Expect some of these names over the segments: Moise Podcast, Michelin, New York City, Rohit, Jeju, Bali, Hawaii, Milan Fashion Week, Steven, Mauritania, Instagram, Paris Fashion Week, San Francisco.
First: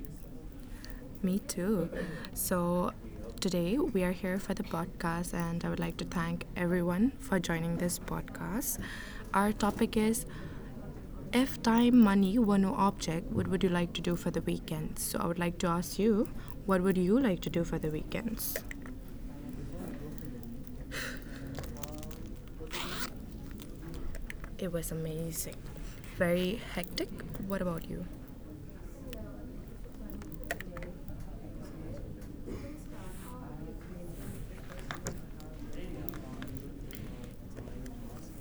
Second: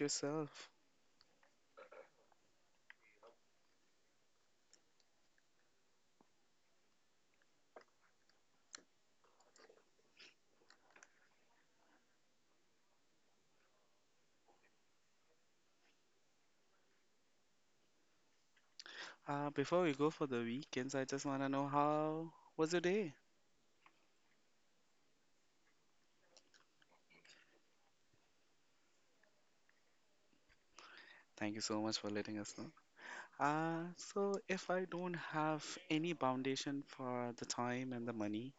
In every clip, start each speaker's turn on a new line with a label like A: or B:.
A: yourself?
B: Me too. So, today we are here for the podcast, and I would like to thank everyone for joining this podcast. Our topic is, if time, money were no object, what would you like to do for the weekend? So, I would like to ask you, what would you like to do for the weekends?
A: Before we go for the weekends, I just want to know how was your day?
B: It was amazing. Very hectic. What about you?
A: Thank you so much for letting us know. So if I don't have any foundation for the time and the money,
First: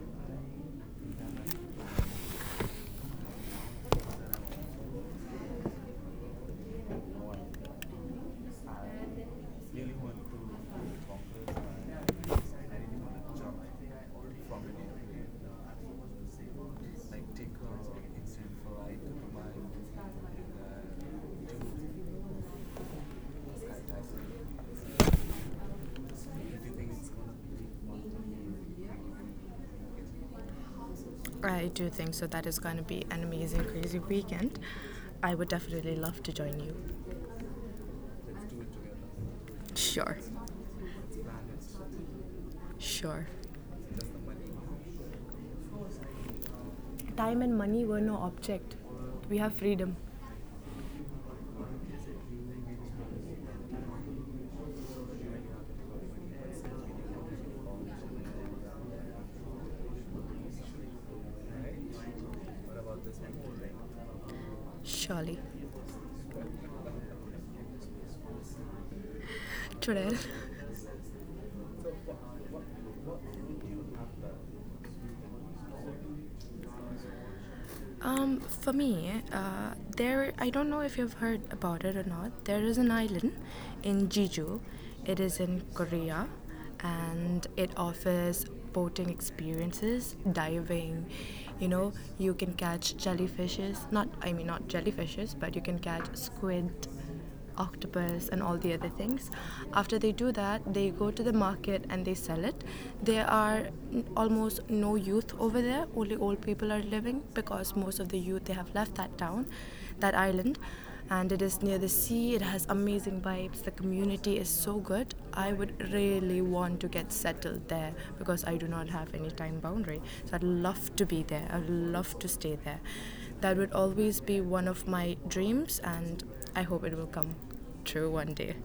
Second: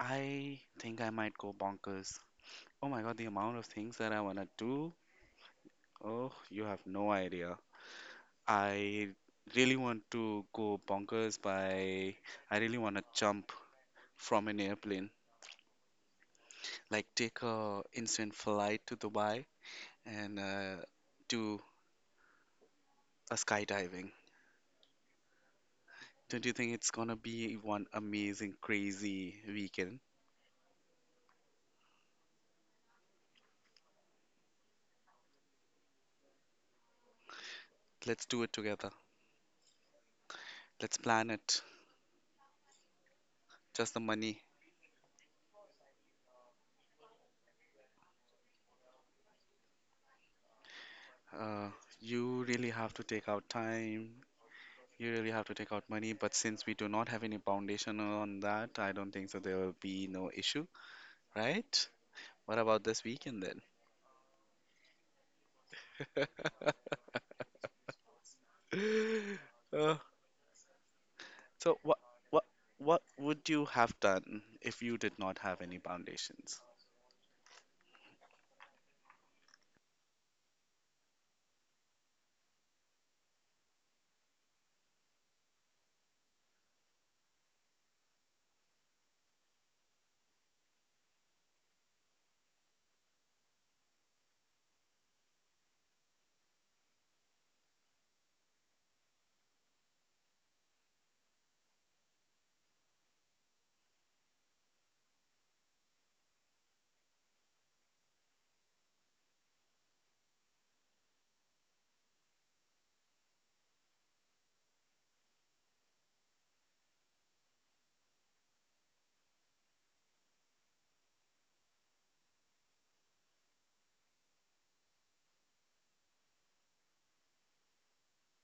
A: I think I might go bonkers. Oh my God, the amount of things that I want to do. Oh, you have no idea. I really
B: Really.
A: want to go bonkers by, I really want to jump from an airplane. Like take a
B: Like,
A: instant flight to Dubai and
B: uh,
A: do a skydiving. Don't you think it's gonna be one amazing, crazy weekend?
B: I do think so. That is going to be an amazing, crazy weekend. I would definitely love to join you. Let's
A: Let's
B: do
A: do
B: it
A: it together.
B: together. Sure.
A: Let's plan it.
B: Sure.
A: Just the money.
B: Time and money were no object. We have freedom.
A: Uh, you really have to take out time. You really have to take out money. But since we do not have any foundation on that, I don't think so. There will be no issue, right? What about this weekend then?
B: Surely. Twitter.
A: Uh, so what what what would you have done if you did not have any foundations?
B: For me, there I don't know if you've heard about it or not. There is an island in Jeju. It is in Korea, and it offers boating experiences, diving. You know, you can catch jellyfishes. Not, I mean not jellyfishes, but you can catch squid, octopus and all the other things. After they do that, they go to the market and they sell it. There are almost no youth over there, only old people are living because most of the youth they have left that town, that island. And it is near the sea, it has amazing vibes, the community is so good. I would really want to get settled there because I do not have any time boundary. So I'd love to be there, I'd love to stay there. That would always be one of my dreams, and I hope it will come true one day.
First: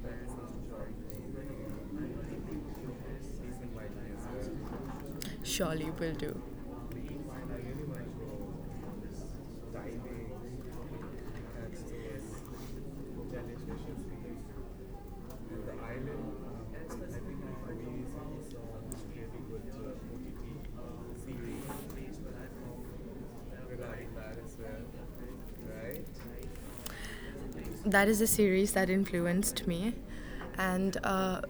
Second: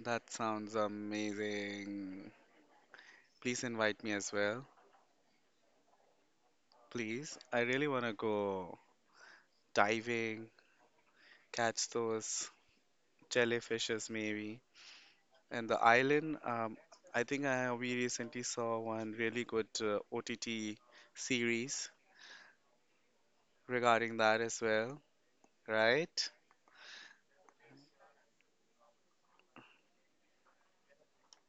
A: That sounds amazing. Please invite me as well.
B: Surely will do.
A: Please. I really want to go diving, catch those jellyfishes maybe. And the island, I think we recently saw one really good OTT series regarding that as well,
B: Right?
A: right?
B: That is a series that influenced me, and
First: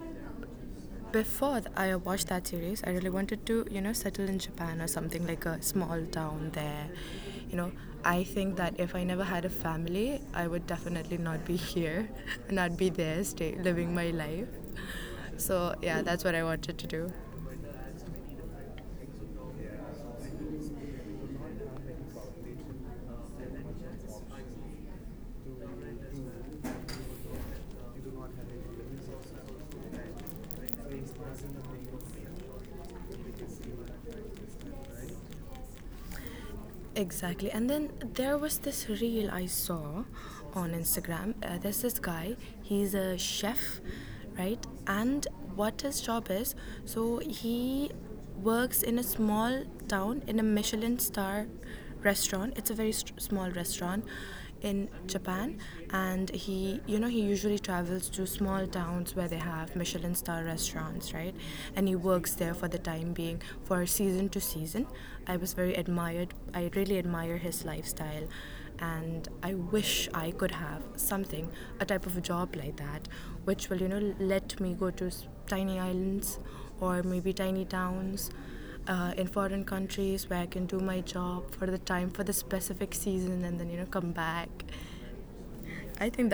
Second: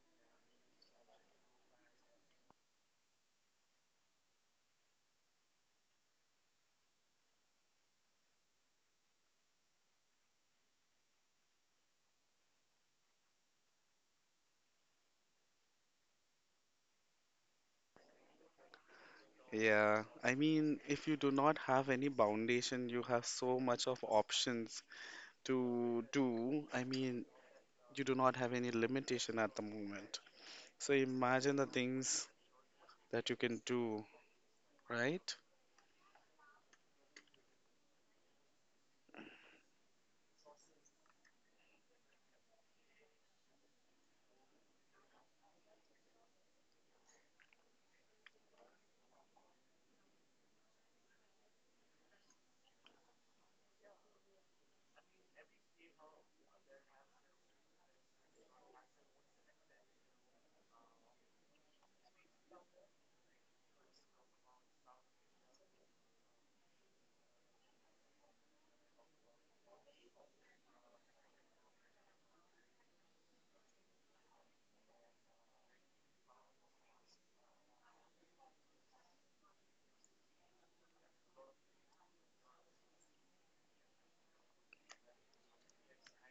B: before I watched that series, I really wanted to you know settle in Japan or something like a small town there. You know, I think that if I never had a family, I would definitely not be here, not be there, stay living my life. So yeah, that's what I wanted to do.
A: Yeah, I mean, if you do not have any foundation, you have so much of options to do. I mean,
B: You
A: you do
B: do not
A: not
B: have
A: have
B: any
A: any
B: limits of
A: limitation at the
B: time.
A: moment. So
B: Like,
A: imagine the things that you can do, right?
B: right? Exactly. And then there was this reel I saw on Instagram. There's this guy, he's a chef, right? And what his job is, so he works in a small town in a Michelin star restaurant. It's a very small restaurant in Japan, and he, you know, he usually travels to small towns where they have Michelin star restaurants, right? And he works there for the time being, for season to season. I was very admired. I really admire his lifestyle, and I wish I could have something, a type of a job like that, which will, let me go to tiny islands or maybe tiny towns in foreign countries where I can do my job for the time for the specific season and then come back. I think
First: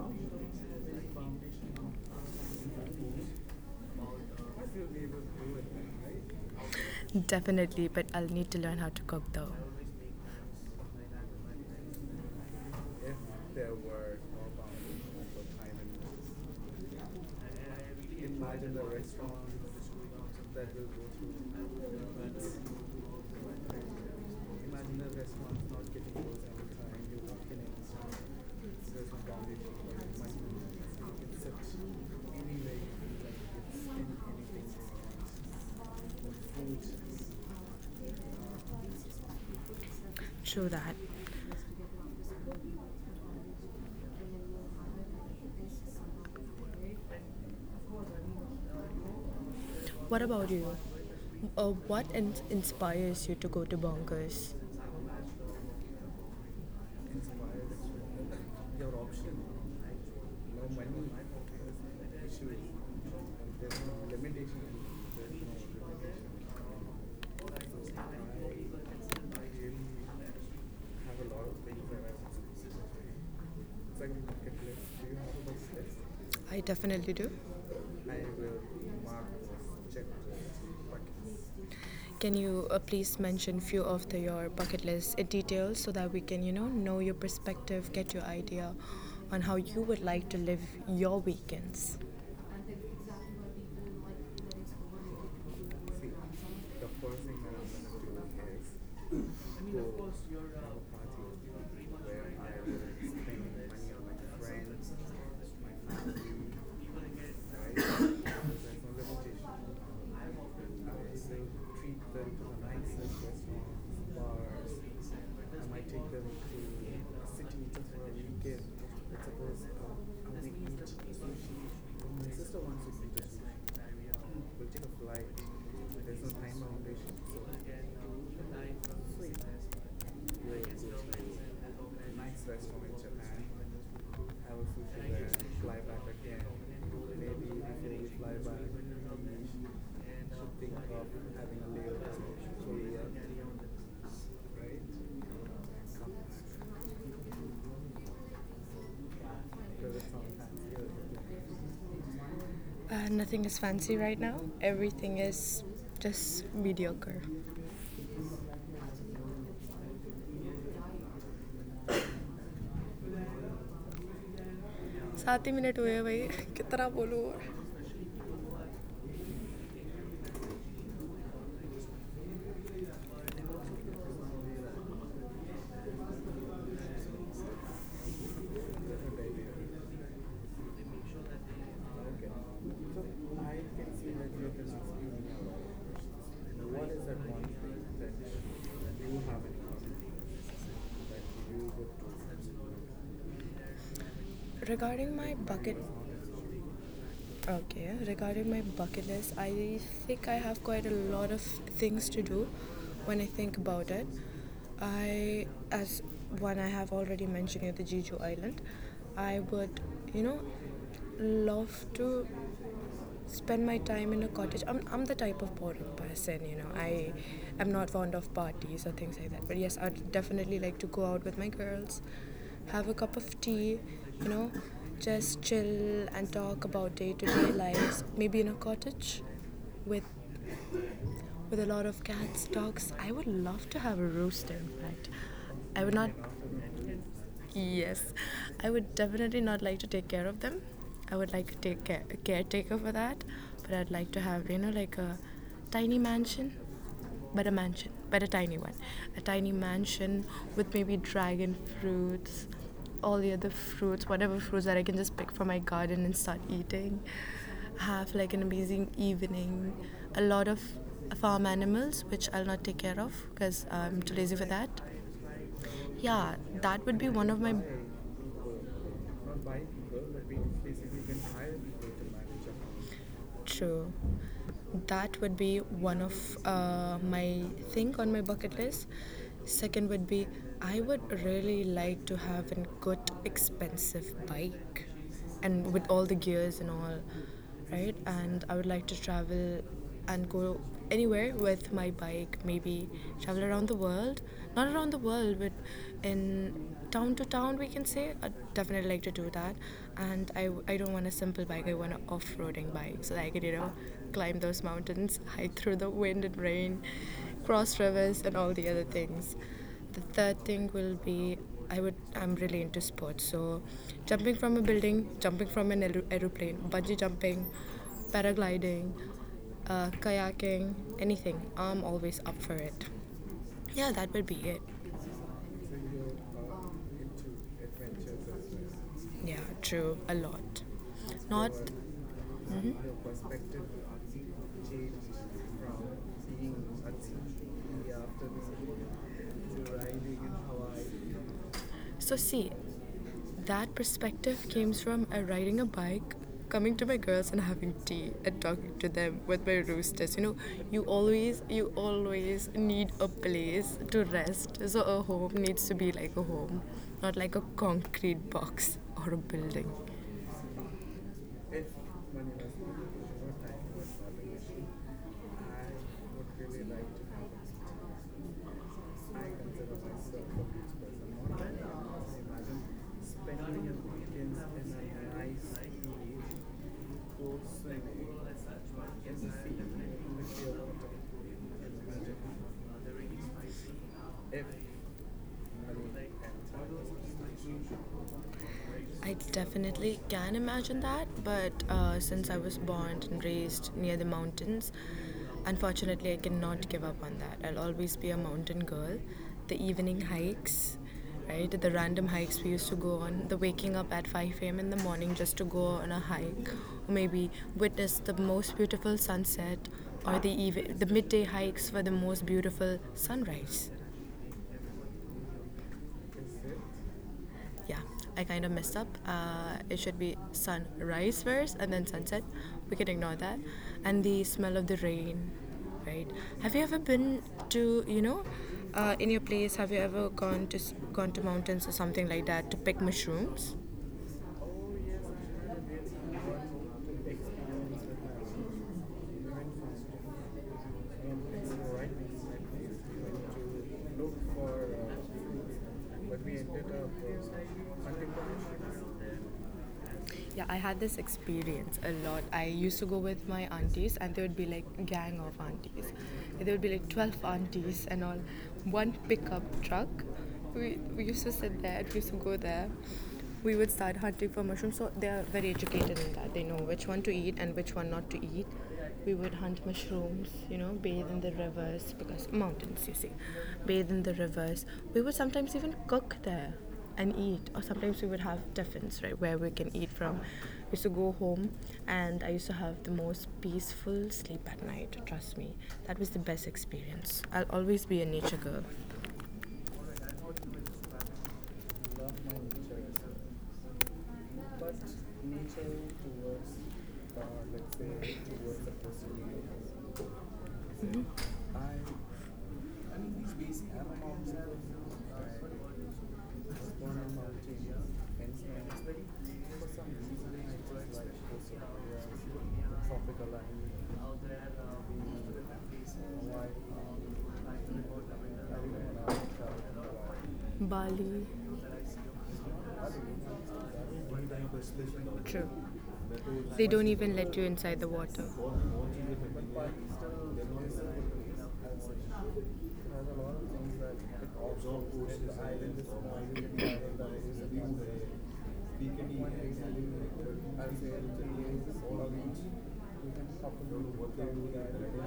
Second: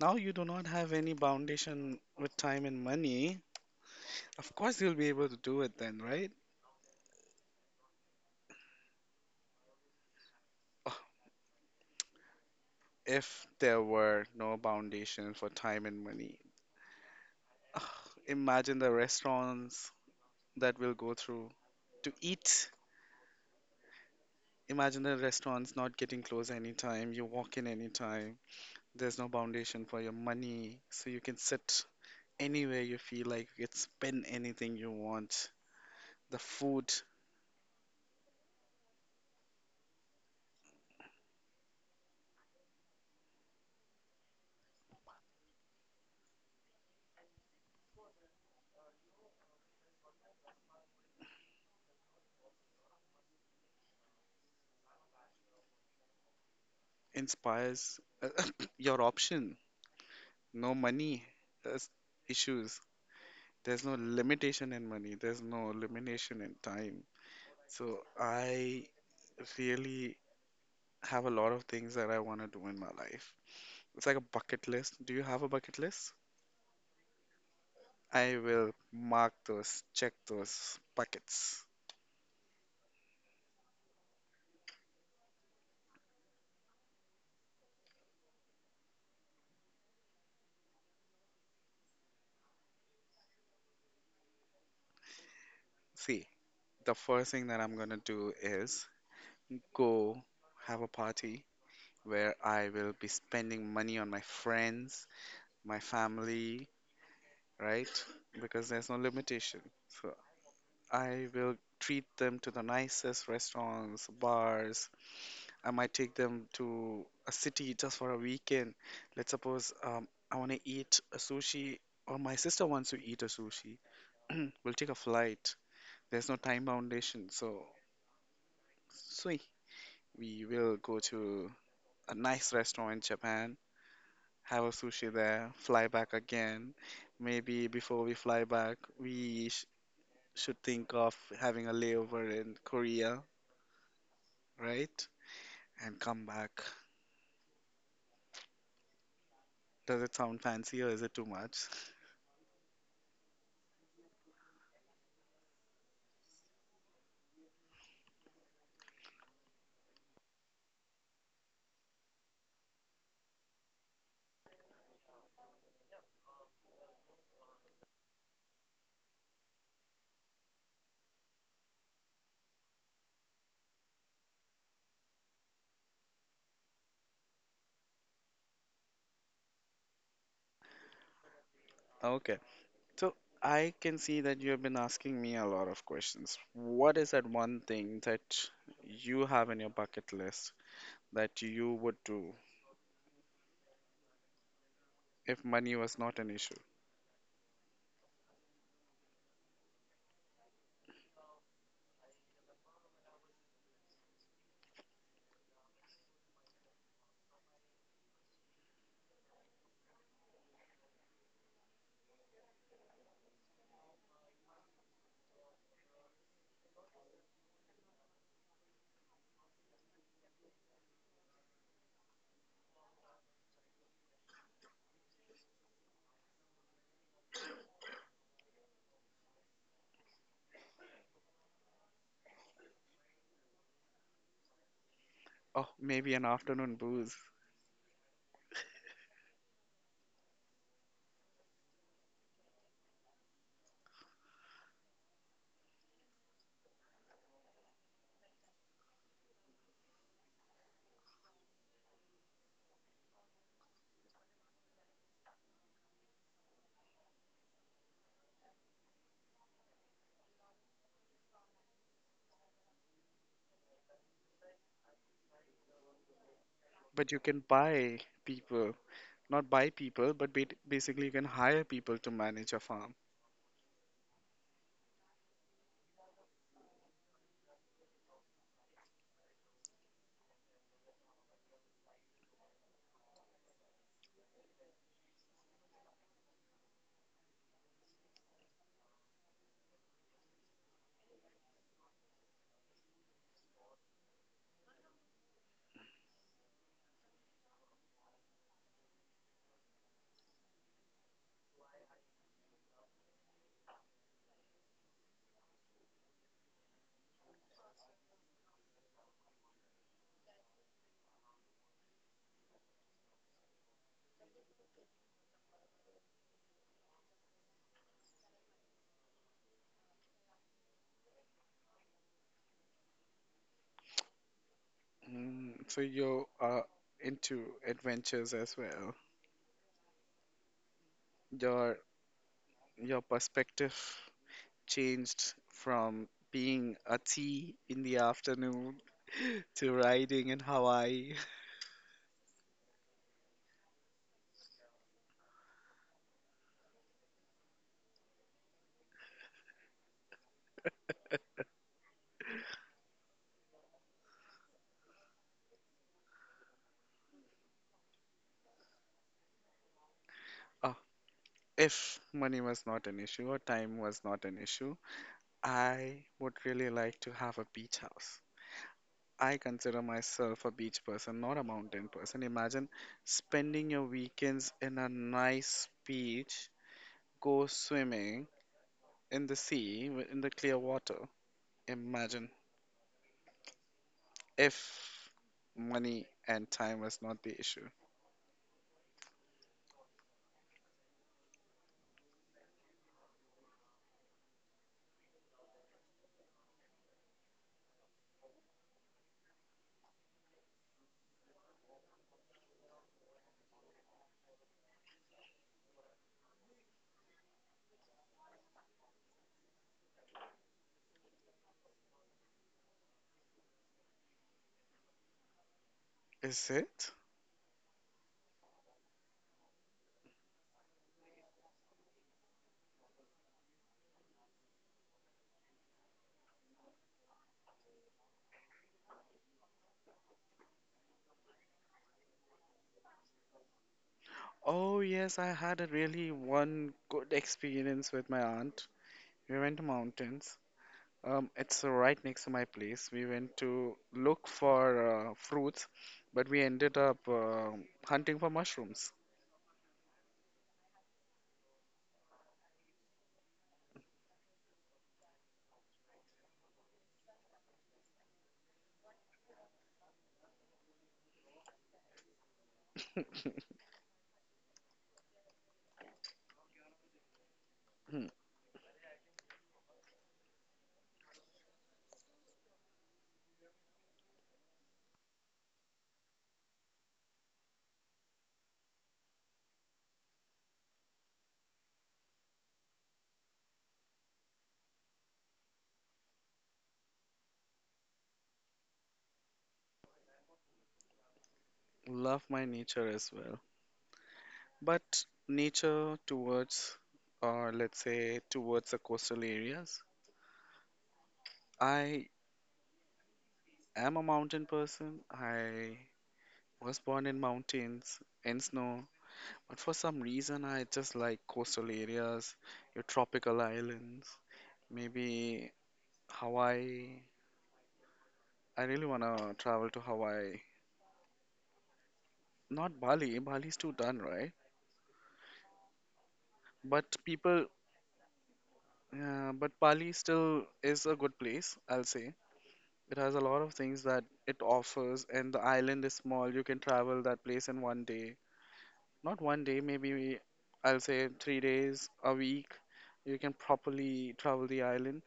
A: Now you do not have any foundation with time and money. Of course, you'll be able to do it then, right?
B: definitely, but I'll need to learn how to cook though.
A: Ugh,
B: If
A: if
B: there
A: there
B: were
A: were
B: more
A: no
B: boundaries
A: foundation
B: for
A: for
B: time
A: time
B: and
A: and money, ugh,
B: place, imagine
A: imagine
B: the
A: the
B: restaurants
A: restaurants
B: that
A: that
B: will
A: we'll
B: go
A: go through
B: through.
A: to eat.
B: Imagine
A: Imagine
B: the
A: the
B: restaurants
A: restaurants
B: not
A: not
B: getting
A: getting
B: closed
A: closed
B: every time
A: anytime.
B: you
A: You
B: walk
A: walk
B: in.
A: in anytime. There's no
B: No.
A: foundation for your money, so you can sit anywhere you feel like you can spend anything you want the food
B: True that. What about you? What inspires you to go to bonkers? Inspires
A: inspires
B: your
A: your
B: option.
A: option. No
B: No money
A: money, that's
B: issue.
A: issues.
B: There's
A: There's no
B: no limitation.
A: limitation in money.
B: There's
A: There's no
B: no
A: limitation
B: limitation.
A: in time.
B: So
A: So
B: I really
A: I really
B: have
A: have
B: a
A: a
B: lot of
A: lot of
B: things
A: things
B: that I
A: that I
B: want to
A: want to do in my
B: do.
A: life.
B: It's
A: It's
B: like a
A: like a
B: bucket
A: bucket
B: list.
A: list.
B: Do you
A: Do you
B: have
A: have
B: a
A: a
B: bucket
A: bucket list?
B: list? I definitely do. I
A: I
B: will
A: will
B: mark,
A: mark those,
B: check
A: check those
B: those
A: buckets.
B: buckets. Can you please mention few of the, your bucket list details so that we can, know your perspective, get your idea on how you would like to live your weekends? See,
A: See,
B: the
A: the
B: first
A: first
B: thing
A: thing
B: that
A: that
B: I'm
A: I'm
B: gonna
A: gonna
B: do
A: do
B: is,
A: is
B: I mean, of course,
A: go
B: your have a
A: have a
B: party
A: party
B: where
A: where
B: I like
A: I will be
B: will spend
A: spending
B: money
A: money
B: on
A: on my
B: my friends,
A: friends, my
B: my family,
A: family,
B: right? There's
A: right?
B: no limitation.
A: Because there's no limitation. So
B: I will treat them
A: I will
B: to the
A: treat them to the
B: nicest
A: nicest
B: restaurants,
A: restaurants,
B: bars.
A: bars.
B: I
A: I
B: might
A: might
B: take
A: take
B: them
A: them
B: to
A: to
B: a
A: a
B: city
A: city
B: just
A: just
B: for
A: for
B: a
A: a
B: weekend.
A: weekend.
B: Let's
A: Let's
B: suppose
A: suppose I
B: I
A: want
B: make
A: to
B: meat
A: eat a sushi, or
B: sushi.
A: my
B: Sister
A: sister
B: wants
A: wants
B: to
A: to
B: see
A: eat
B: the
A: a sushi.
B: sushi. We'll
A: We'll
B: take
A: take
B: a
A: a
B: flight.
A: flight.
B: There's
A: There's
B: no
A: no
B: time
A: time foundation, so
B: limitation. Sweet.
A: sweet. We
B: You're a
A: will
B: good friend.
A: go to a
B: Nice
A: nice
B: restaurant
A: restaurant
B: in
A: in
B: Japan.
A: Japan,
B: Have a
A: have a sushi
B: sushi there.
A: there,
B: Fly
A: fly
B: back
A: back
B: again.
A: again.
B: Maybe
A: Maybe
B: before
A: before
B: we
A: we
B: fly
A: fly
B: back,
A: back,
B: we
A: we should
B: should think
A: think
B: of
A: of
B: having a
A: having a
B: layover
A: layover in
B: to Korea,
A: Korea,
B: right?
A: right?
B: And
A: And
B: come
A: come back.
B: back. Because
A: Does
B: it's
A: it
B: not
A: sound fancy or
B: fancy.
A: is it too much?
B: Nothing is fancy right now. Everything is just mediocre. सात ही minute हुए हैं भाई कितना बोलूँ
A: Okay. So I can see that you have been asking me a lot of questions. What is that one thing that you have in your bucket list that you would do
B: Regarding my
A: if money
B: bucket
A: was not an issue?
B: Okay, regarding my bucket list, I think I have quite a lot of things to do when I think about it. I, as one I have already mentioned here, the Jeju Island, I would, you know, love to spend my time in a cottage. I'm the type of boring person, you know. I am not fond of parties or things like that. But yes, I'd definitely like to go out with my girls, have a cup of tea, you know, just chill and talk about day to day lives. Maybe in a cottage with a lot of cats, dogs. I would love to have a rooster, in fact.
A: Oh,
B: I would not.
A: maybe an afternoon booze.
B: Yes, I would definitely not like to take care of them. I would like to take care, a caretaker for that, but I'd like to have you know like a tiny mansion, but a tiny one, a tiny mansion with maybe dragon fruits, all the other fruits, whatever fruits that I can just pick from my garden and start eating. Have like an amazing evening, a lot of farm animals which I'll not take care of because I'm too lazy for that. Yeah, that would
A: But
B: be
A: you
B: one
A: can
B: of my...
A: buy people, not buy people, but basically you can hire people to manage a farm.
B: True. That would be one of my thing on my bucket list. Second would be I would really like to have a good expensive bike and with all the gears and all, right? And I would like to travel and go anywhere with my bike, maybe travel around the world. Not around the world, but in town to town we can say. I definitely like to do that, and I don't want a simple bike. I want an off-roading bike so that I could climb those mountains hike through the wind and rain, cross rivers and all the other things. The third thing will be, I'm really into sports, so jumping from a building, jumping from an aeroplane, bungee jumping, paragliding, kayaking, anything I'm always up for it. Yeah, that would be it.
A: So
B: So
A: you are
B: into
A: into
B: adventures
A: adventures
B: as
A: as well.
B: well. Yeah, true. A lot. Not.
A: Your
B: Mhm. Your
A: your
B: perspective
A: perspective
B: changed
A: changed
B: from
A: from
B: being
A: being a
B: at
A: tea in
B: sea
A: the
B: after
A: afternoon
B: this
A: to
B: to riding
A: riding
B: in
A: in Hawaii.
B: Hawaii. So, see, that perspective came from riding a bike, coming to my girls and having tea and talking to them with my roosters. You know, you always need a place to rest. So, a home needs to be like a home, not like a concrete box or a building.
A: Oh,
B: If
A: if
B: money
A: money
B: was
A: was not
B: limited,
A: an issue
B: what
A: or
B: time
A: time
B: was
A: was not an
B: not.
A: issue, I
B: I would
A: would
B: really
A: really
B: like to
A: like to
B: have
A: have a beach
B: a...
A: house. I consider myself a beach person, not a mountain person.
B: Imagine
A: Imagine spending your
B: spending
A: weekends in a
B: nice.
A: nice beach, go swimming in the sea, in the clear water. Imagine if
B: If
A: money and time was not
B: and
A: the issue.
B: I definitely can imagine that, but since I was born and raised near the mountains, unfortunately, I cannot give up on that. I'll always be a mountain girl. The evening hikes, right? The random hikes we used to go on, the waking up at 5 a.m. in the morning just to go on a hike, or maybe witness the most beautiful sunset, or the, the midday hikes for the most beautiful sunrise.
A: Is it?
B: Yeah, I kind of messed up. It should be sunrise first and then sunset. We can ignore that. And the smell of the rain, right? Have you ever been to, you know, in your place, have you ever gone to gone to mountains or something like that to pick mushrooms?
A: Oh, yes, I had a really one good experience with my aunt. We went to mountains. It's
B: Right.
A: right next to my place. We went to look for fruits,
B: uh,
A: but
B: uh,
A: we ended up hunting for
B: Mushrooms.
A: mushrooms.
B: Yeah, I had this experience a lot. I used to go with my aunties, and there would be like gang of aunties. There would be like 12 aunties and all, one pickup truck. We used to sit there. We used to go there. We would start hunting for mushrooms. So they are very educated in that. They know which one to eat and which one not
A: Hmm.
B: to eat. We would hunt mushrooms, you know, bathe in the rivers because mountains, you see, bathe in the rivers. We would sometimes even cook there and eat, or sometimes we would have tiffins, right, where we can eat from. We used to go home, and I used to have the most peaceful sleep at night. Trust me, that was the best experience. I'll always be a nature girl,
A: Love my nature as well.
B: but
A: But
B: nature
A: nature
B: towards,
A: towards,
B: uh,
A: or
B: let's
A: let's
B: say,
A: say
B: towards the
A: towards the coastal
B: person.
A: areas,
B: Mhm. I,
A: I
B: I mean, these bees have a
A: am a
B: mountain.
A: mountain person.
B: I
A: I
B: was
A: was
B: born in
A: born in
B: Mauritania,
A: mountains,
B: hence
A: in
B: known as
A: snow,
B: very,
A: but
B: for
A: for
B: some
A: some
B: reason,
A: reason
B: I
A: I
B: just
A: just
B: like
A: like
B: coastal
A: coastal areas, your
B: the tropical
A: tropical islands,
B: island.
A: maybe
B: Hawaii,
A: Hawaii.
B: I really
A: I really
B: wanna
A: wanna
B: travel
A: travel to
B: to
A: Hawaii.
B: Hawaii. Bali.
A: Not Bali, Bali's too done, right?
B: True. They don't
A: But
B: even let you
A: people,
B: inside the water.
A: but Bali still is a good place, I'll say. It has a lot of things that it offers, and the island is small. You can travel that place in one day, not one day, maybe I'll say 3 days, a week, you can properly travel the island.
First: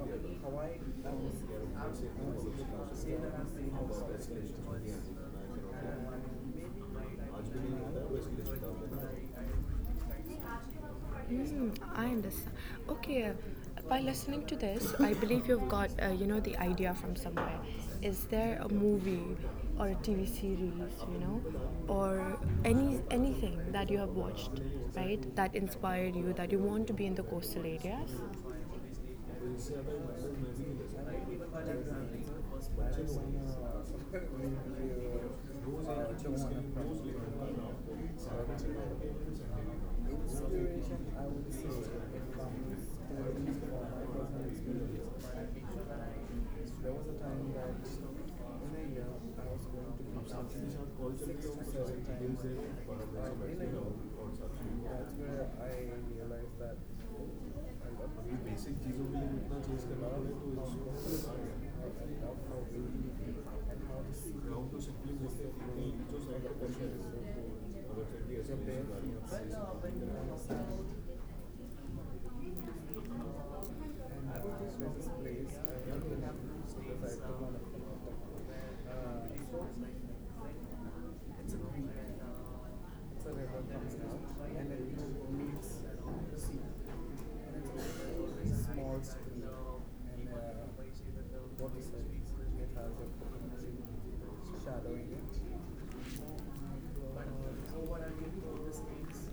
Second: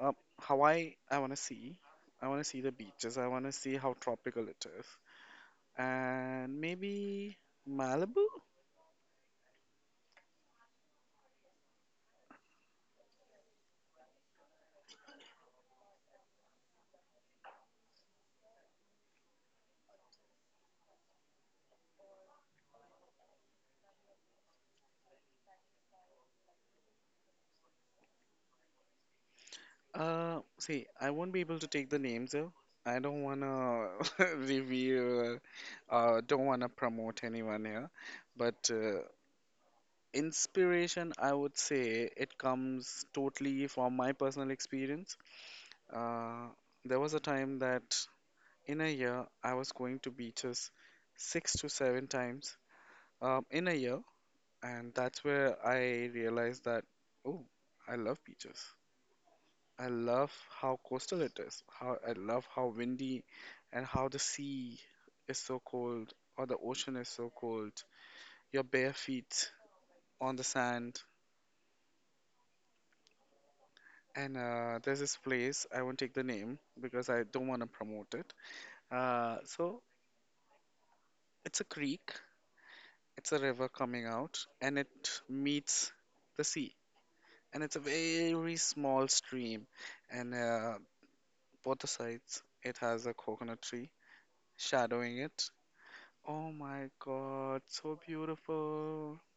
A: Um, Hawaii, I want to see. I want to see the beaches. I want to see how tropical it is. And maybe Malibu?
B: Mm, I understand. Okay, by listening to this, I believe you've got you know the idea from somewhere. Is there a movie or a TV series, you know, or anything that you have watched, right? That inspired you that you want to be in the coastal areas?
A: See, I won't be able to take the names though. I don't want to reveal, don't want to promote anyone here. But inspiration, I would say, it comes totally from my personal experience. Uh,
B: There
A: there
B: was
A: was
B: a
A: a
B: time
A: time
B: that
A: that
B: in
A: in a
B: a year
A: year I
B: I was
A: was going
B: going to
A: to
B: do
A: beaches
B: something six
A: six
B: to
A: to
B: seven
A: seven
B: times. But in
A: times
B: a year,
A: in a year, and
B: that's
A: that's where
B: where I
A: I
B: realized
A: realized
B: that
A: that,
B: oh,
A: oh, I love
B: अभी
A: beaches.
B: Basic चीज़ों के लिए इतना change
A: I
B: करना
A: love how
B: पड़े
A: coastal it is, how I love how windy and how the
B: तो ground
A: sea
B: तो simply
A: is
B: बोलते
A: so
B: हैं कि
A: cold
B: जो
A: or
B: साइड
A: the
B: पे कर रहे
A: ocean is so cold.
B: हैं अगर फिर भी ऐसे
A: Your
B: प्लेयर
A: bare
B: गाड़ी आप
A: feet
B: सही से बात नहीं
A: on the sand.
B: करेंगे
A: And there's
B: this
A: this
B: place,
A: place, I
B: I
A: won't
B: have
A: take the
B: been
A: name
B: to
A: because
B: the
A: I
B: side of
A: don't
B: one
A: want to promote it. Uh,
B: of the,
A: so
B: uh, It's
A: it's
B: a
A: a
B: creek.
A: creek.
B: It's
A: It's
B: a
A: a
B: river
A: river
B: that
A: coming
B: the
A: out
B: out and
A: and
B: it
A: it
B: meets
A: meets
B: the
A: the
B: sea.
A: sea.
B: And
A: And
B: it's
A: it's a
B: a very
A: very
B: small
A: small
B: stream,
A: stream.
B: and
A: And
B: what
A: both the
B: is it?
A: sides,
B: It
A: it
B: has
A: has a
B: a
A: coconut tree
B: very shadow in
A: shadowing it.
B: it.
A: Oh my
B: But
A: God, so
B: what I mean for this
A: beautiful.
B: is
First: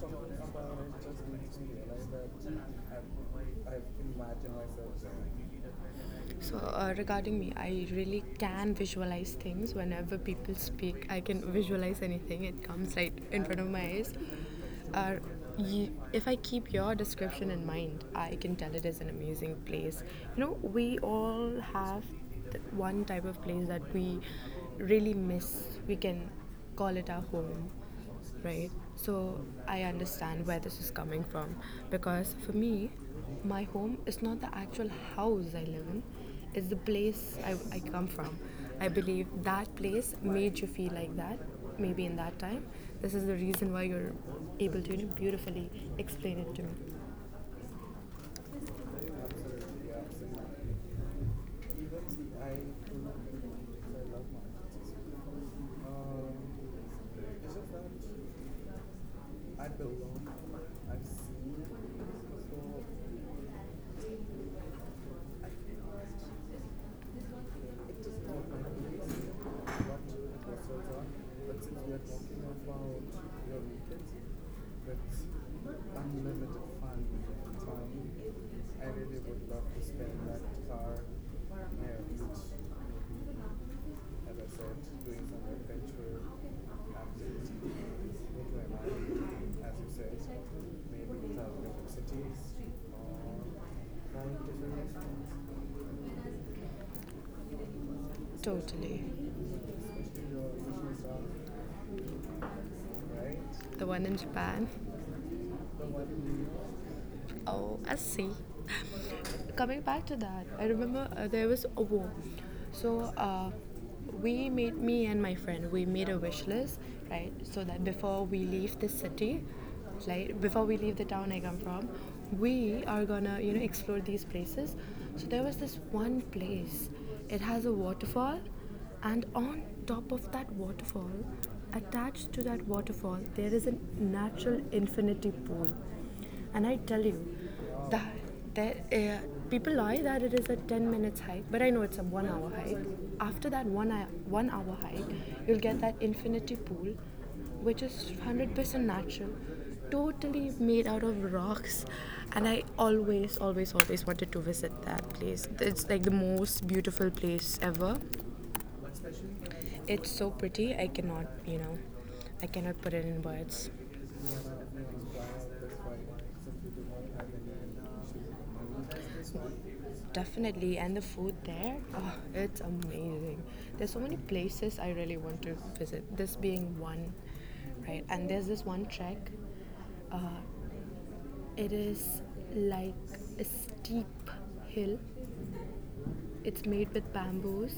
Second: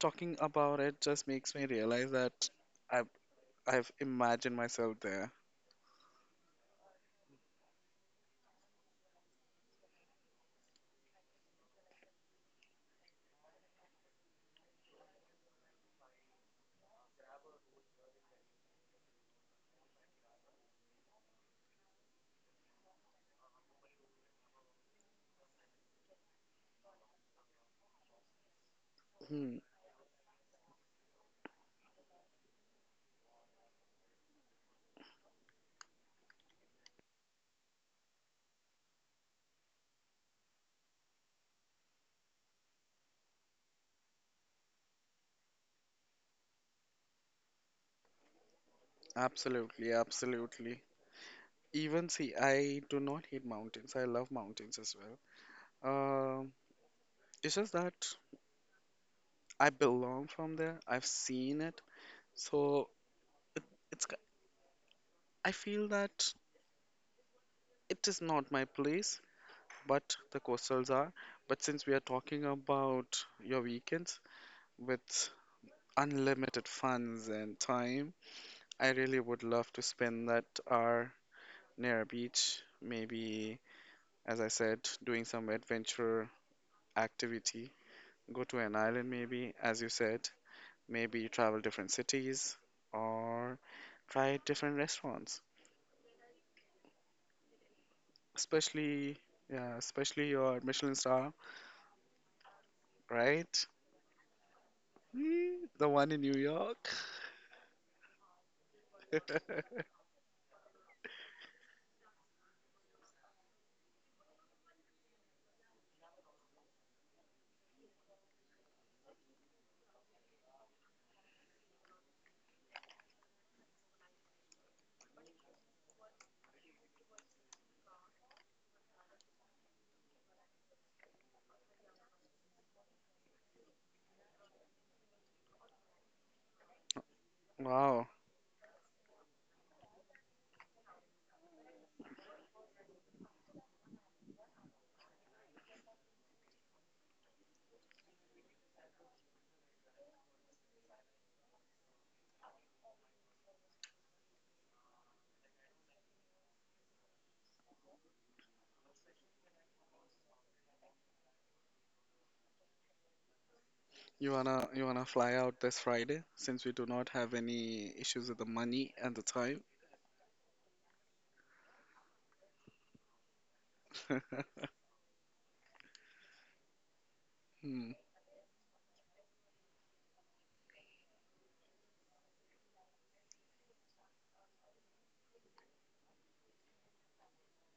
B: talking about
A: about it
B: it just
A: just makes
B: makes
A: me
B: me realize
A: realize that
B: that
A: I've,
B: I've
A: I've
B: imagined
A: imagined myself
B: myself
A: there.
B: so, regarding me, I really can visualize things whenever people speak. I can visualize anything, it comes right in front of my eyes. Uh, if I keep your description in mind, I can tell it is an amazing place. You know, we all have one type of place that we really miss, we can call it our home, right? So
A: Hmm.
B: I understand where this is coming from because for me, my home is not the actual house I live in, it's the place I come from. I believe that place made you feel like that, maybe in that time. This is the reason why you're able to, you know, beautifully explain it to me.
A: Absolutely, absolutely. Even see, I do not hate mountains. I love mountains as well.
B: Um,
A: It's just that
B: I
A: I belong
B: belong.
A: from there.
B: I've
A: I've
B: seen
A: seen
B: it.
A: it. So it, it's ki-
B: So I
A: I feel that
B: think it
A: it is
B: doesn't have
A: not my
B: an
A: place,
B: amazing
A: but the
B: what results
A: coastals
B: are,
A: are.
B: but
A: But
B: since
A: since we
B: we
A: are
B: are
A: talking
B: talking about
A: about
B: your
A: your
B: weekends,
A: weekends
B: that's
A: with
B: unlimited fun
A: unlimited funds
B: all
A: and
B: the
A: time,
B: time. I
A: I
B: really
A: really
B: would
A: would
B: love
A: love
B: to
A: to
B: spend
A: spend
B: that
A: that
B: far
A: hour
B: near a
A: near a
B: beach,
A: beach, maybe
B: as
A: as
B: I
A: I
B: said,
A: said,
B: doing
A: doing
B: some
A: some
B: adventure
A: adventure
B: activities.
A: activity,
B: Go
A: go
B: to
A: to an island
B: an
A: maybe,
B: as
A: as
B: you
A: you
B: said,
A: said, maybe
B: maybe travel
A: travel different
B: to cities
A: cities
B: or
A: or
B: trying
A: try
B: different
A: different restaurants.
B: restaurants. Totally.
A: Especially yeah, especially your Michelin star, right?
B: Right? The one in Japan.
A: Mm, the one in New York.
B: Oh, I see. Coming back to that, I remember there was a war. So we made me and my friend, we made a wish list, right? So that before we leave this city, like before we leave the town I come from, we are gonna, you know, explore these places. So there was this one place. It has a waterfall, and on top of that waterfall, attached to that waterfall, there is a natural infinity pool, and I tell you, that,
A: Wow,
B: that people lie that it is a 10 minutes hike, but I know it's a 1 hour hike. After that 1 hour hike, you'll get that infinity pool, which is 100% natural, totally made out of rocks. And I always, always, always wanted to visit that place. It's like the most beautiful place ever. It's so pretty, I cannot, you know, I cannot put it in words.
A: you wanna fly out this Friday since we do not have any issues with the money and the time.
B: Definitely, and the food there, oh, it's amazing. There's so many places I really want to visit, this being one,
A: Hmm.
B: right? And there's this one trek, it is like a steep hill. It's made with bamboos,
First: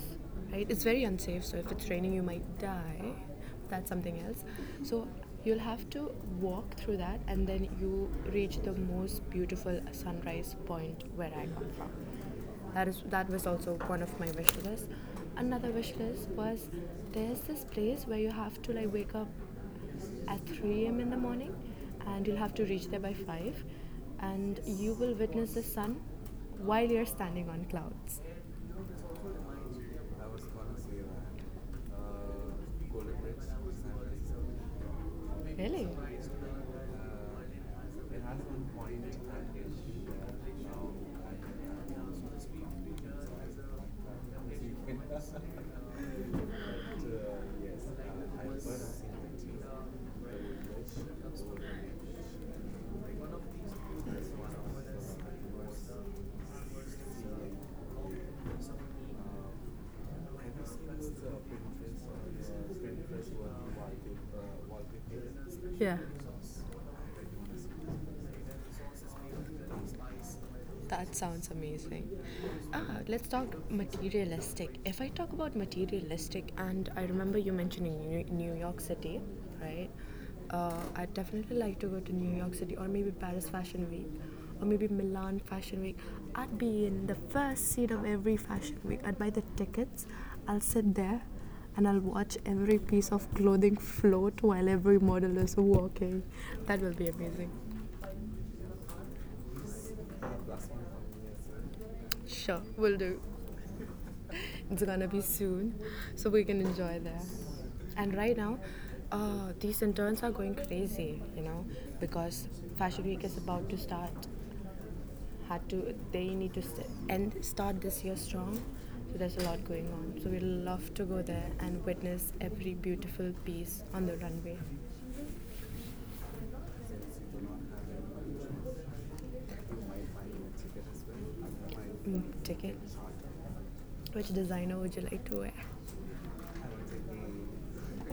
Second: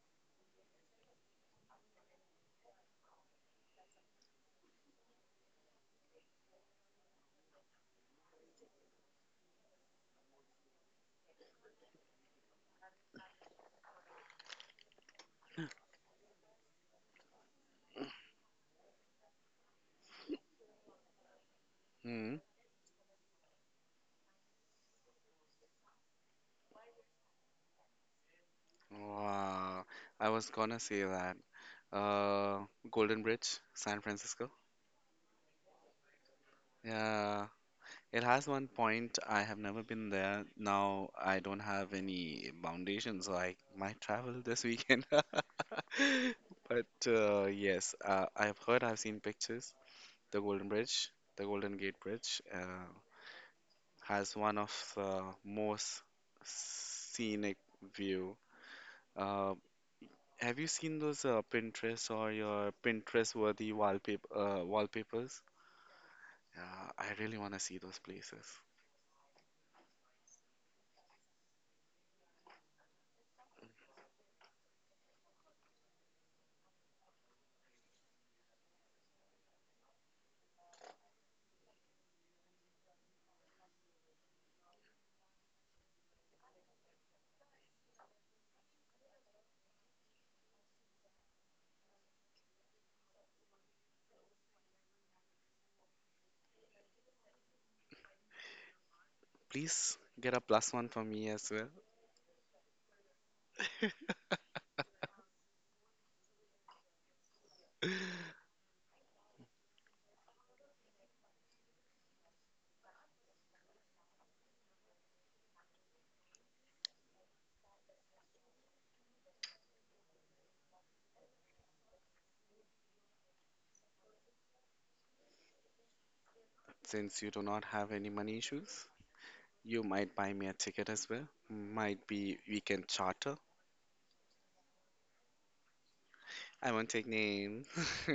B: right? It's very unsafe, so if it's raining, you might die. That's something else. So you'll have to walk through that, and then you reach the most beautiful sunrise point where I come from. That was also one of my wish lists. Another wish list was there's this place where you have to like wake up at 3 a.m. in the morning, and
A: Hmm.
B: you'll have to reach there by 5, and you will witness the sun while you're standing on clouds. I
A: Wow, I
B: was
A: was
B: gonna
A: gonna
B: say
A: say that.
B: that.
A: Uh,
B: Uh, Golden
A: Golden
B: Bricks,
A: Bridge,
B: San
A: San Francisco.
B: Francisco. Really?
A: Yeah,
B: It
A: it
B: has
A: has
B: one
A: one
B: point at
A: point. I
B: uh,
A: have never been there.
B: now
A: Now
B: I
A: I don't have
B: am so
A: any
B: speak.
A: foundations, so
B: So
A: I might
B: I-
A: travel this
B: I-
A: weekend.
B: I-
A: But
B: But,
A: yes, I've heard, I've seen pictures. The Golden Bridge, the Golden Gate Bridge, has one of the most scenic view. Uh, have you seen those Pinterest or your Pinterest-worthy wallpapers?
B: yeah.
A: Yeah, I really want to see those places.
B: That sounds amazing. Ah, let's talk materialistic. If I talk about materialistic, and I remember you mentioning New York City, right? I'd definitely like to go to New York City or maybe Paris Fashion Week or maybe Milan Fashion Week. I'd be in the first seat of every fashion week. I'd buy the tickets, I'll sit there and I'll watch every piece of clothing float while every model is walking. That will be amazing.
A: Please get a plus one for me as well.
B: Sure, we'll do. It's gonna be soon, so we can enjoy there. And right now, these interns are going crazy, you know, because Fashion Week is about to start. Had to they need to st- end start this year strong, so there's a lot going on. So we love to go there and witness every beautiful piece on the runway.
A: Since you do not have any money issues, you might buy me a ticket as well. Might
B: Mm,
A: be we
B: ticket.
A: can charter.
B: Which designer would you like to wear? I
A: I won't
B: would say,
A: take names.
B: mm,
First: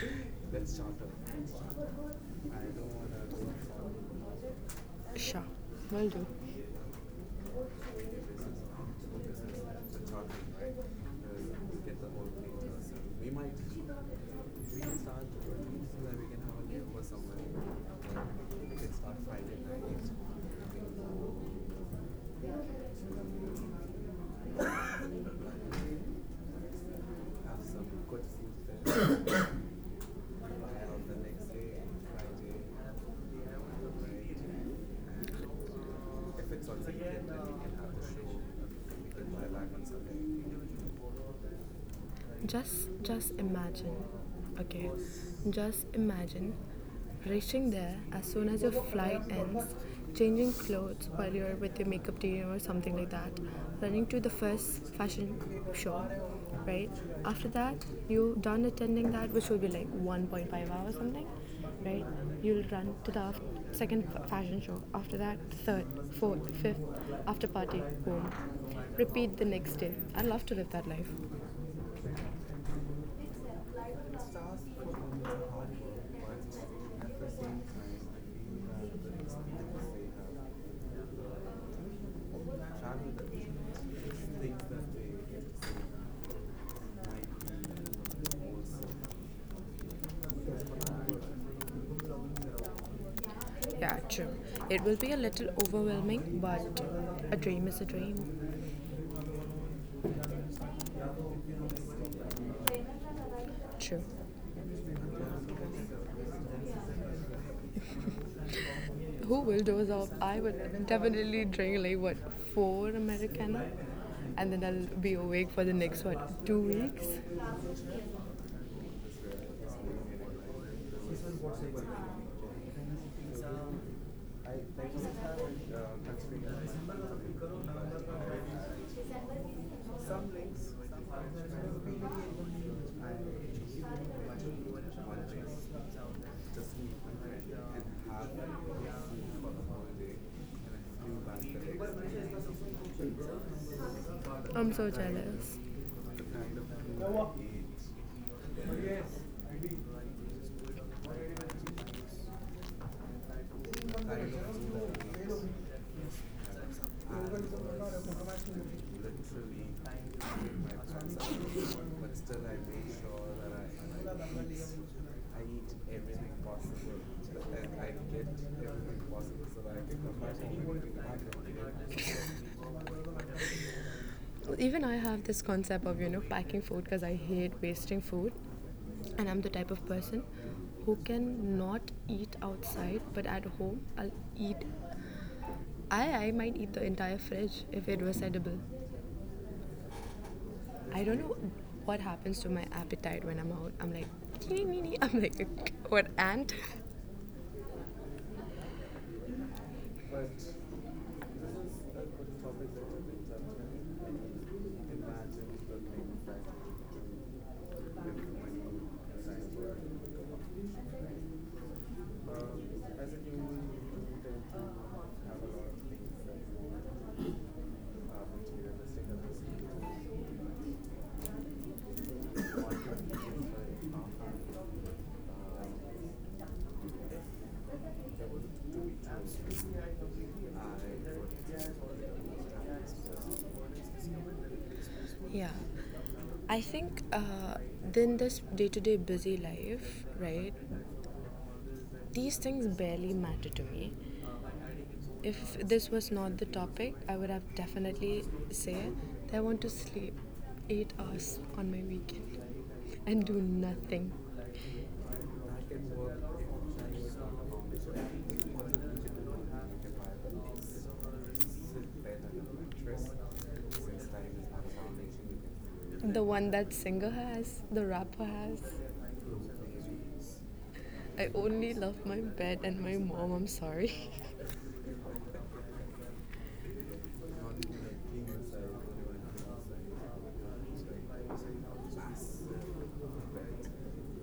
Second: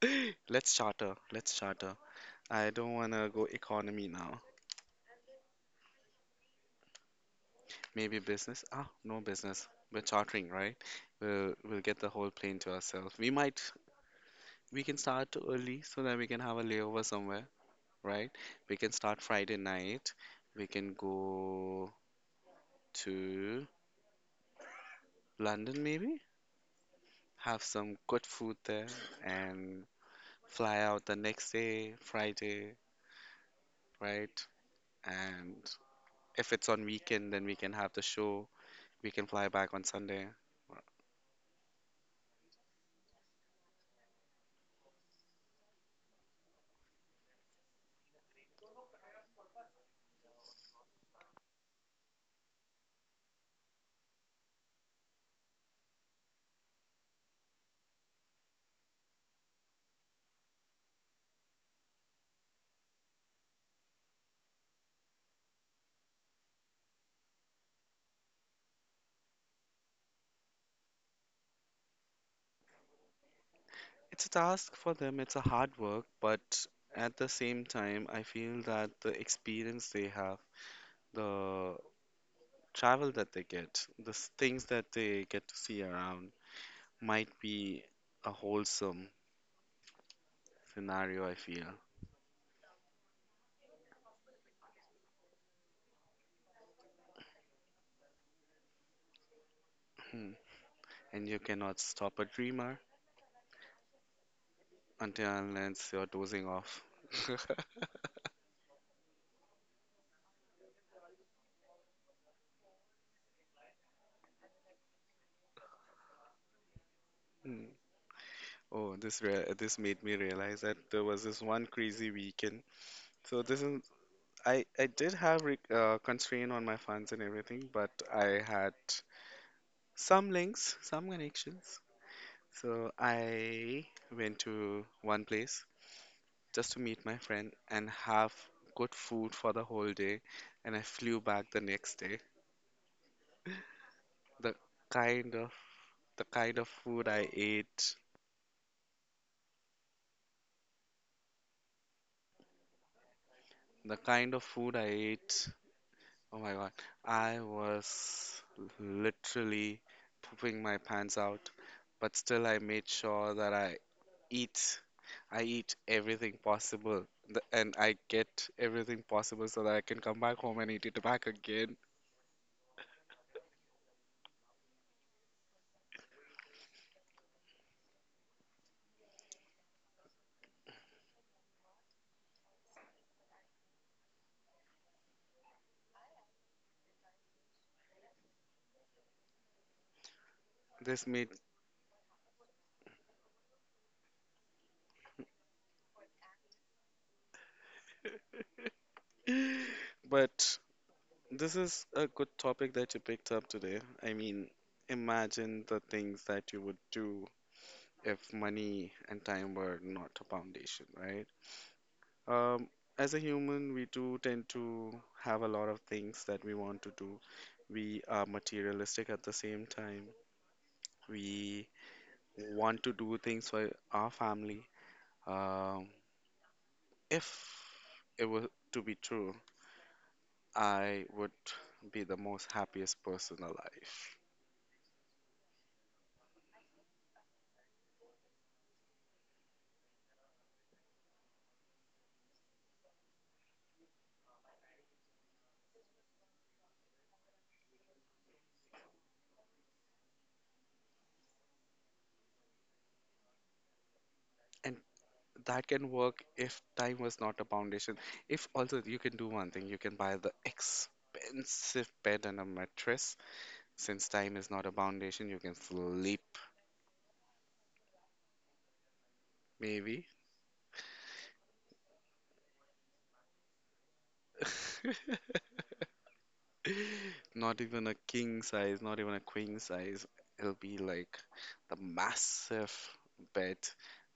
B: let's
A: Let's
B: start up.
A: charter. Let's charter.
B: I
A: I don't
B: don't
A: wanna
B: want to
A: go economy
B: go
A: now.
B: for. Sure, will do.
A: Maybe business. Ah, no business. We're chartering, right? We'll get the whole plane to ourselves.
B: We
A: We
B: might
A: might we can
B: restart
A: start
B: the
A: early
B: routine
A: so
B: so
A: that we
B: we
A: can
B: can
A: have
B: have
A: a
B: a game
A: layover
B: for someone.
A: somewhere, right? We
B: We
A: can
B: can start
A: start Friday
B: Friday night.
A: night. We can go to London maybe? Have
B: Have some
A: some
B: good
A: good
B: food
A: food there,
B: there. Fly
A: and fly out the
B: the next
A: next
B: day,
A: day,
B: Friday.
A: Friday,
B: Right.
A: right? And
B: And
A: if
B: if
A: it's
B: it's
A: on
B: on Sunday, then
A: weekend, then we
B: we
A: can
B: can
A: have
B: have
A: the
B: the show.
A: show. We
B: We
A: can
B: can
A: fly
B: fly back
A: back on
B: on
A: Sunday.
B: Sunday. Just imagine, okay, just imagine reaching there as soon as your flight ends, changing clothes while you're with your makeup team or something like that, running to the first fashion show, right? After that you done attending that, which will be like 1.5 hours something, right, you'll run to the second fashion show, after that third, fourth, fifth, after party, home, repeat the next day. I would love to live that life.
A: It's a task for them, it's a hard work, but at the same time, I feel that the experience they have, the travel that they get, the things that they get to see around might be a wholesome scenario, I feel.
B: Yeah, true. It will be a little overwhelming, but a dream is a dream.
A: And you cannot stop a dreamer.
B: True.
A: Until and unless you're dozing off.
B: Who will doze off? I would definitely drink like what, 4 Americano, and then I'll be awake for the next what, 2 weeks.
A: Mm. Oh, this made me realize that there was this one crazy weekend. So this is I did have re constraint on my funds and everything, but I had
B: Some
A: some
B: links,
A: links, some connections. So I went to one place
B: just
A: just to
B: meet
A: meet
B: my
A: my
B: friend
A: friend
B: and
A: and
B: have
A: have good
B: food
A: food
B: for
A: for
B: the
A: the whole
B: holiday
A: day,
B: and
A: and I flew
B: I flew
A: back the
B: back.
A: next day. The
B: I'm so
A: kind
B: jealous.
A: of the kind of food I ate, the kind of food I ate. Oh my God. I was literally pooping my pants out,
B: But
A: but
B: still
A: still
B: I
A: I
B: made
A: made
B: sure
A: sure
B: that
A: that I
B: I eat,
A: eat.
B: I
A: I
B: eat
A: eat
B: everything
A: everything
B: possible,
A: possible and
B: and I
A: I
B: get
A: get
B: everything
A: everything
B: possible
A: possible
B: so
A: so
B: that
A: that
B: I
A: I
B: can
A: can
B: come
A: come back
B: back
A: home and eat it
B: home.
A: back again.
B: Even I have this concept of, you know, packing food because I hate wasting food and I'm the type of person who can not eat outside, but at home I'll eat, I might eat the entire fridge if it was edible. I
A: This
B: don't
A: made.
B: know what happens to my appetite when I'm out. I'm like, "Nee, nee, nee." I'm like what ant
A: But this is a good topic that you picked up today. I mean, imagine the things that you would do if money and time were not a foundation, right? Um, as a human, we do tend to have a lot of things that we want to do. We are
B: uh,
A: materialistic at the same time. We want to do things for our
B: like.
A: family. Um, if it were to be true, I would be the most happiest person alive.
B: Yeah. I think then this day to day busy life, right? These things barely matter to me. If this was not the topic, I would have definitely said that I want to sleep 8 hours on my weekend and do nothing.
A: And that can work if time was not a foundation. If also you can do one thing, you can buy the expensive bed and a mattress. Since time is not a foundation, you can
B: The
A: sleep,
B: one that singer has, the rapper has.
A: maybe.
B: I only love my bed and my mom, I'm sorry.
A: Not even a king size, not even a queen size. It'll be like the massive bed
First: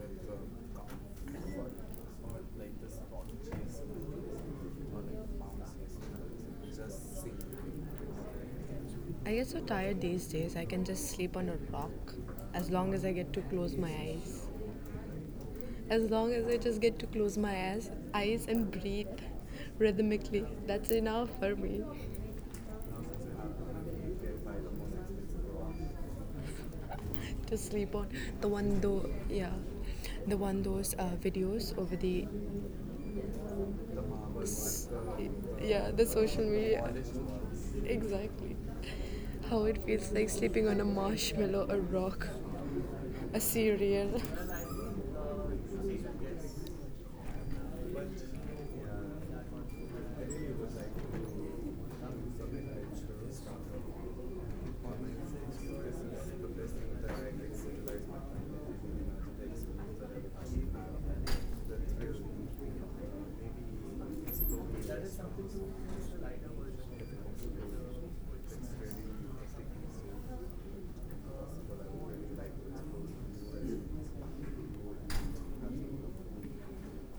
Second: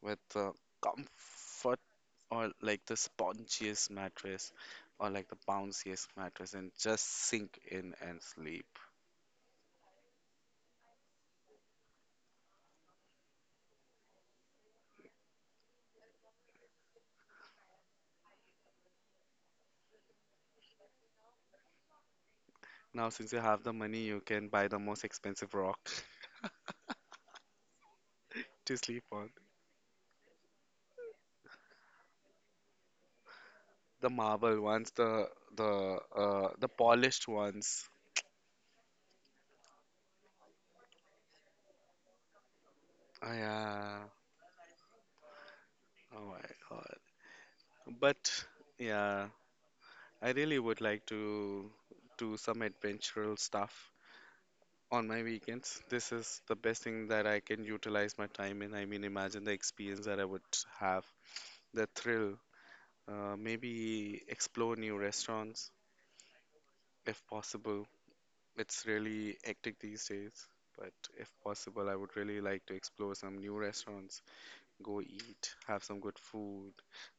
A: with the comfort or like the spongiest mattress or like the bounciest mattress and just sink in and sleep.
B: I get so tired these days, I can just sleep on a rock as long as I get to close my eyes. As long as I just get to close my eyes and breathe rhythmically. That's enough for me.
A: Now, since you have the money, you can buy the most expensive rock
B: To sleep on the
A: to
B: one
A: sleep
B: though,
A: on.
B: yeah, the one those videos over the
A: The marble ones,
B: s-
A: the
B: yeah,
A: the
B: the social
A: uh, the
B: media,
A: polished ones.
B: exactly how it feels like sleeping on a marshmallow, a rock,
A: Oh,
B: a
A: yeah.
B: cereal.
A: Oh my God. But yeah, I really would like to do some adventurous stuff
B: This is what
A: on my weekends. This is the best thing
B: I
A: that I
B: usually
A: can
B: want
A: utilize my time in. I mean, imagine the experience that I would have, the thrill, maybe explore new restaurants if possible. It's really hectic these days, but if possible, I would really like to explore some new restaurants, go eat, have some good food,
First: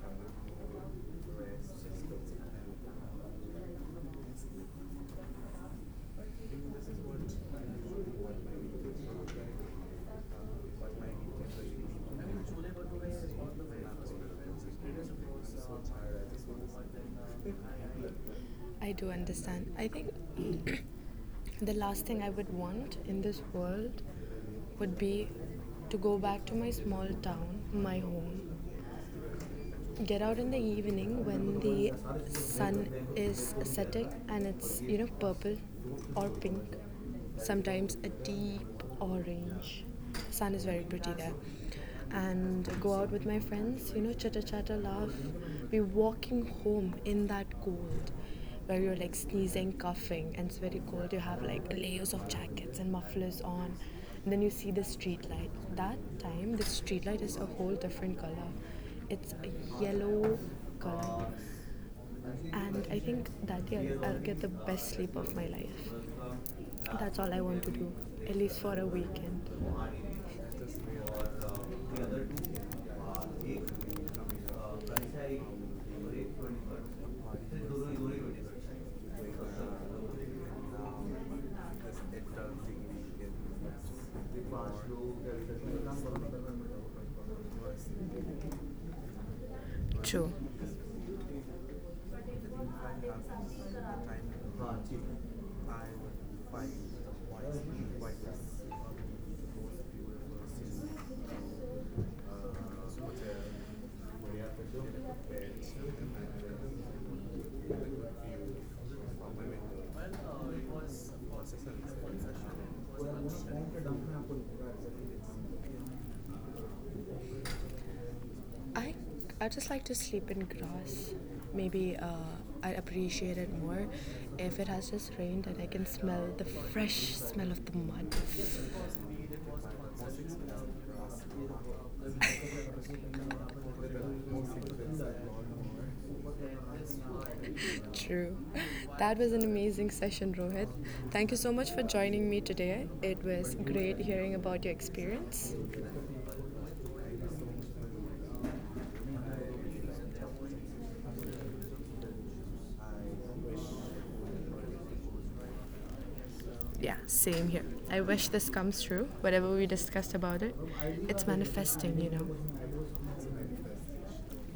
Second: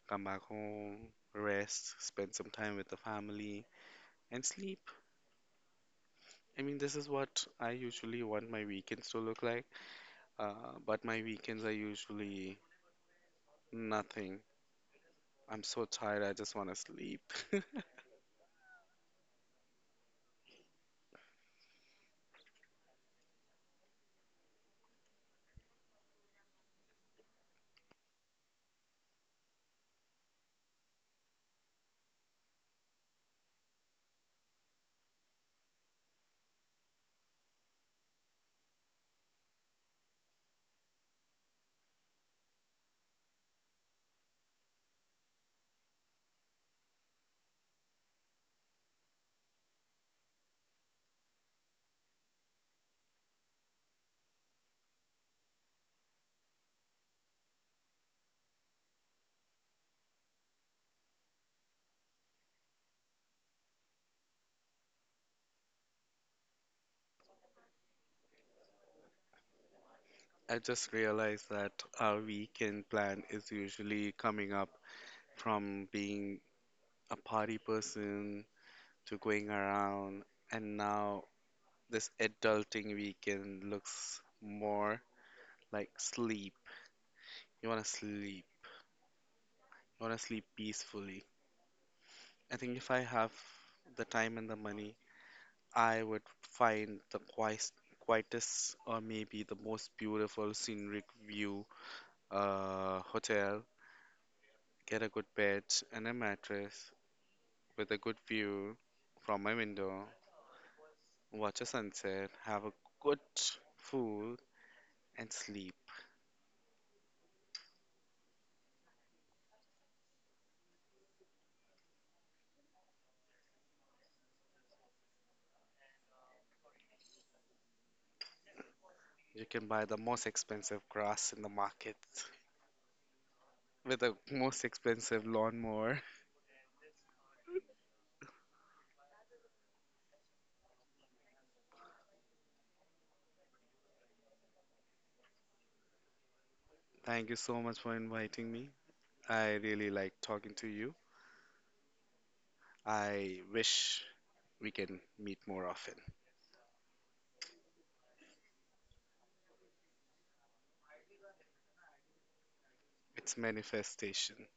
A: come back home, rest, spend some time with the family, and sleep. I mean, this is what I
B: my
A: usually want my
B: videos
A: weekends
B: to
A: to
B: look
A: look like,
B: like.
A: but my weekends are
B: Like,
A: usually nothing. I'm so tired, I
B: uh,
A: just want to sleep.
B: uh, I do understand. I think the last thing I would want in this world would be to go back to my small town, my home, get out in the evening when the sun is setting and it's, you know, purple or pink, sometimes a deep orange. Sun is very pretty there, and go out with my friends, you know, chitter chatter, laugh, be walking home in that cold where you're like sneezing, coughing, and it's very cold. You have like layers of jackets and mufflers on. And then you see the street light. That time, the street light is a whole different color. It's a yellow color, and I think that year I'll get the best sleep of my life. That's all I want to do, at least for a weekend.
A: I just realized that our weekend plan is usually coming up from being a party person to going around, and now this adulting weekend looks more like sleep. You want to sleep. You want to
B: True.
A: sleep peacefully.
B: I
A: I think if I have
B: would
A: the time and the money, I
B: fight
A: would find the
B: white
A: quiet,
B: whiteness.
A: quietest
B: Of the
A: or maybe the
B: most
A: most
B: beautiful
A: beautiful scenic
B: city.
A: view
B: Uh, hotel.
A: hotel,
B: Bed.
A: get a good bed and a
B: And then
A: mattress
B: view
A: with a good view from
B: from-
A: my window, watch a sunset, have a
B: Sir,
A: good
B: what time could Dr.
A: food
B: Apple
A: and sleep.
B: arrive? I I just like to sleep in grass. Maybe I appreciate it more if it has just rained and I can smell the fresh smell of the mud.
A: You can buy the most expensive grass in the market with the most expensive lawnmower.
B: True. That was an amazing session, Rohit. Thank you so much for joining me today. It was great hearing about your experience.
A: Thank you so much for inviting me. I really like talking to you. I wish we can meet more often.
B: Yeah, same here. I wish this comes true. Whatever we discussed about it, it's manifesting, you know.
A: It's manifestation.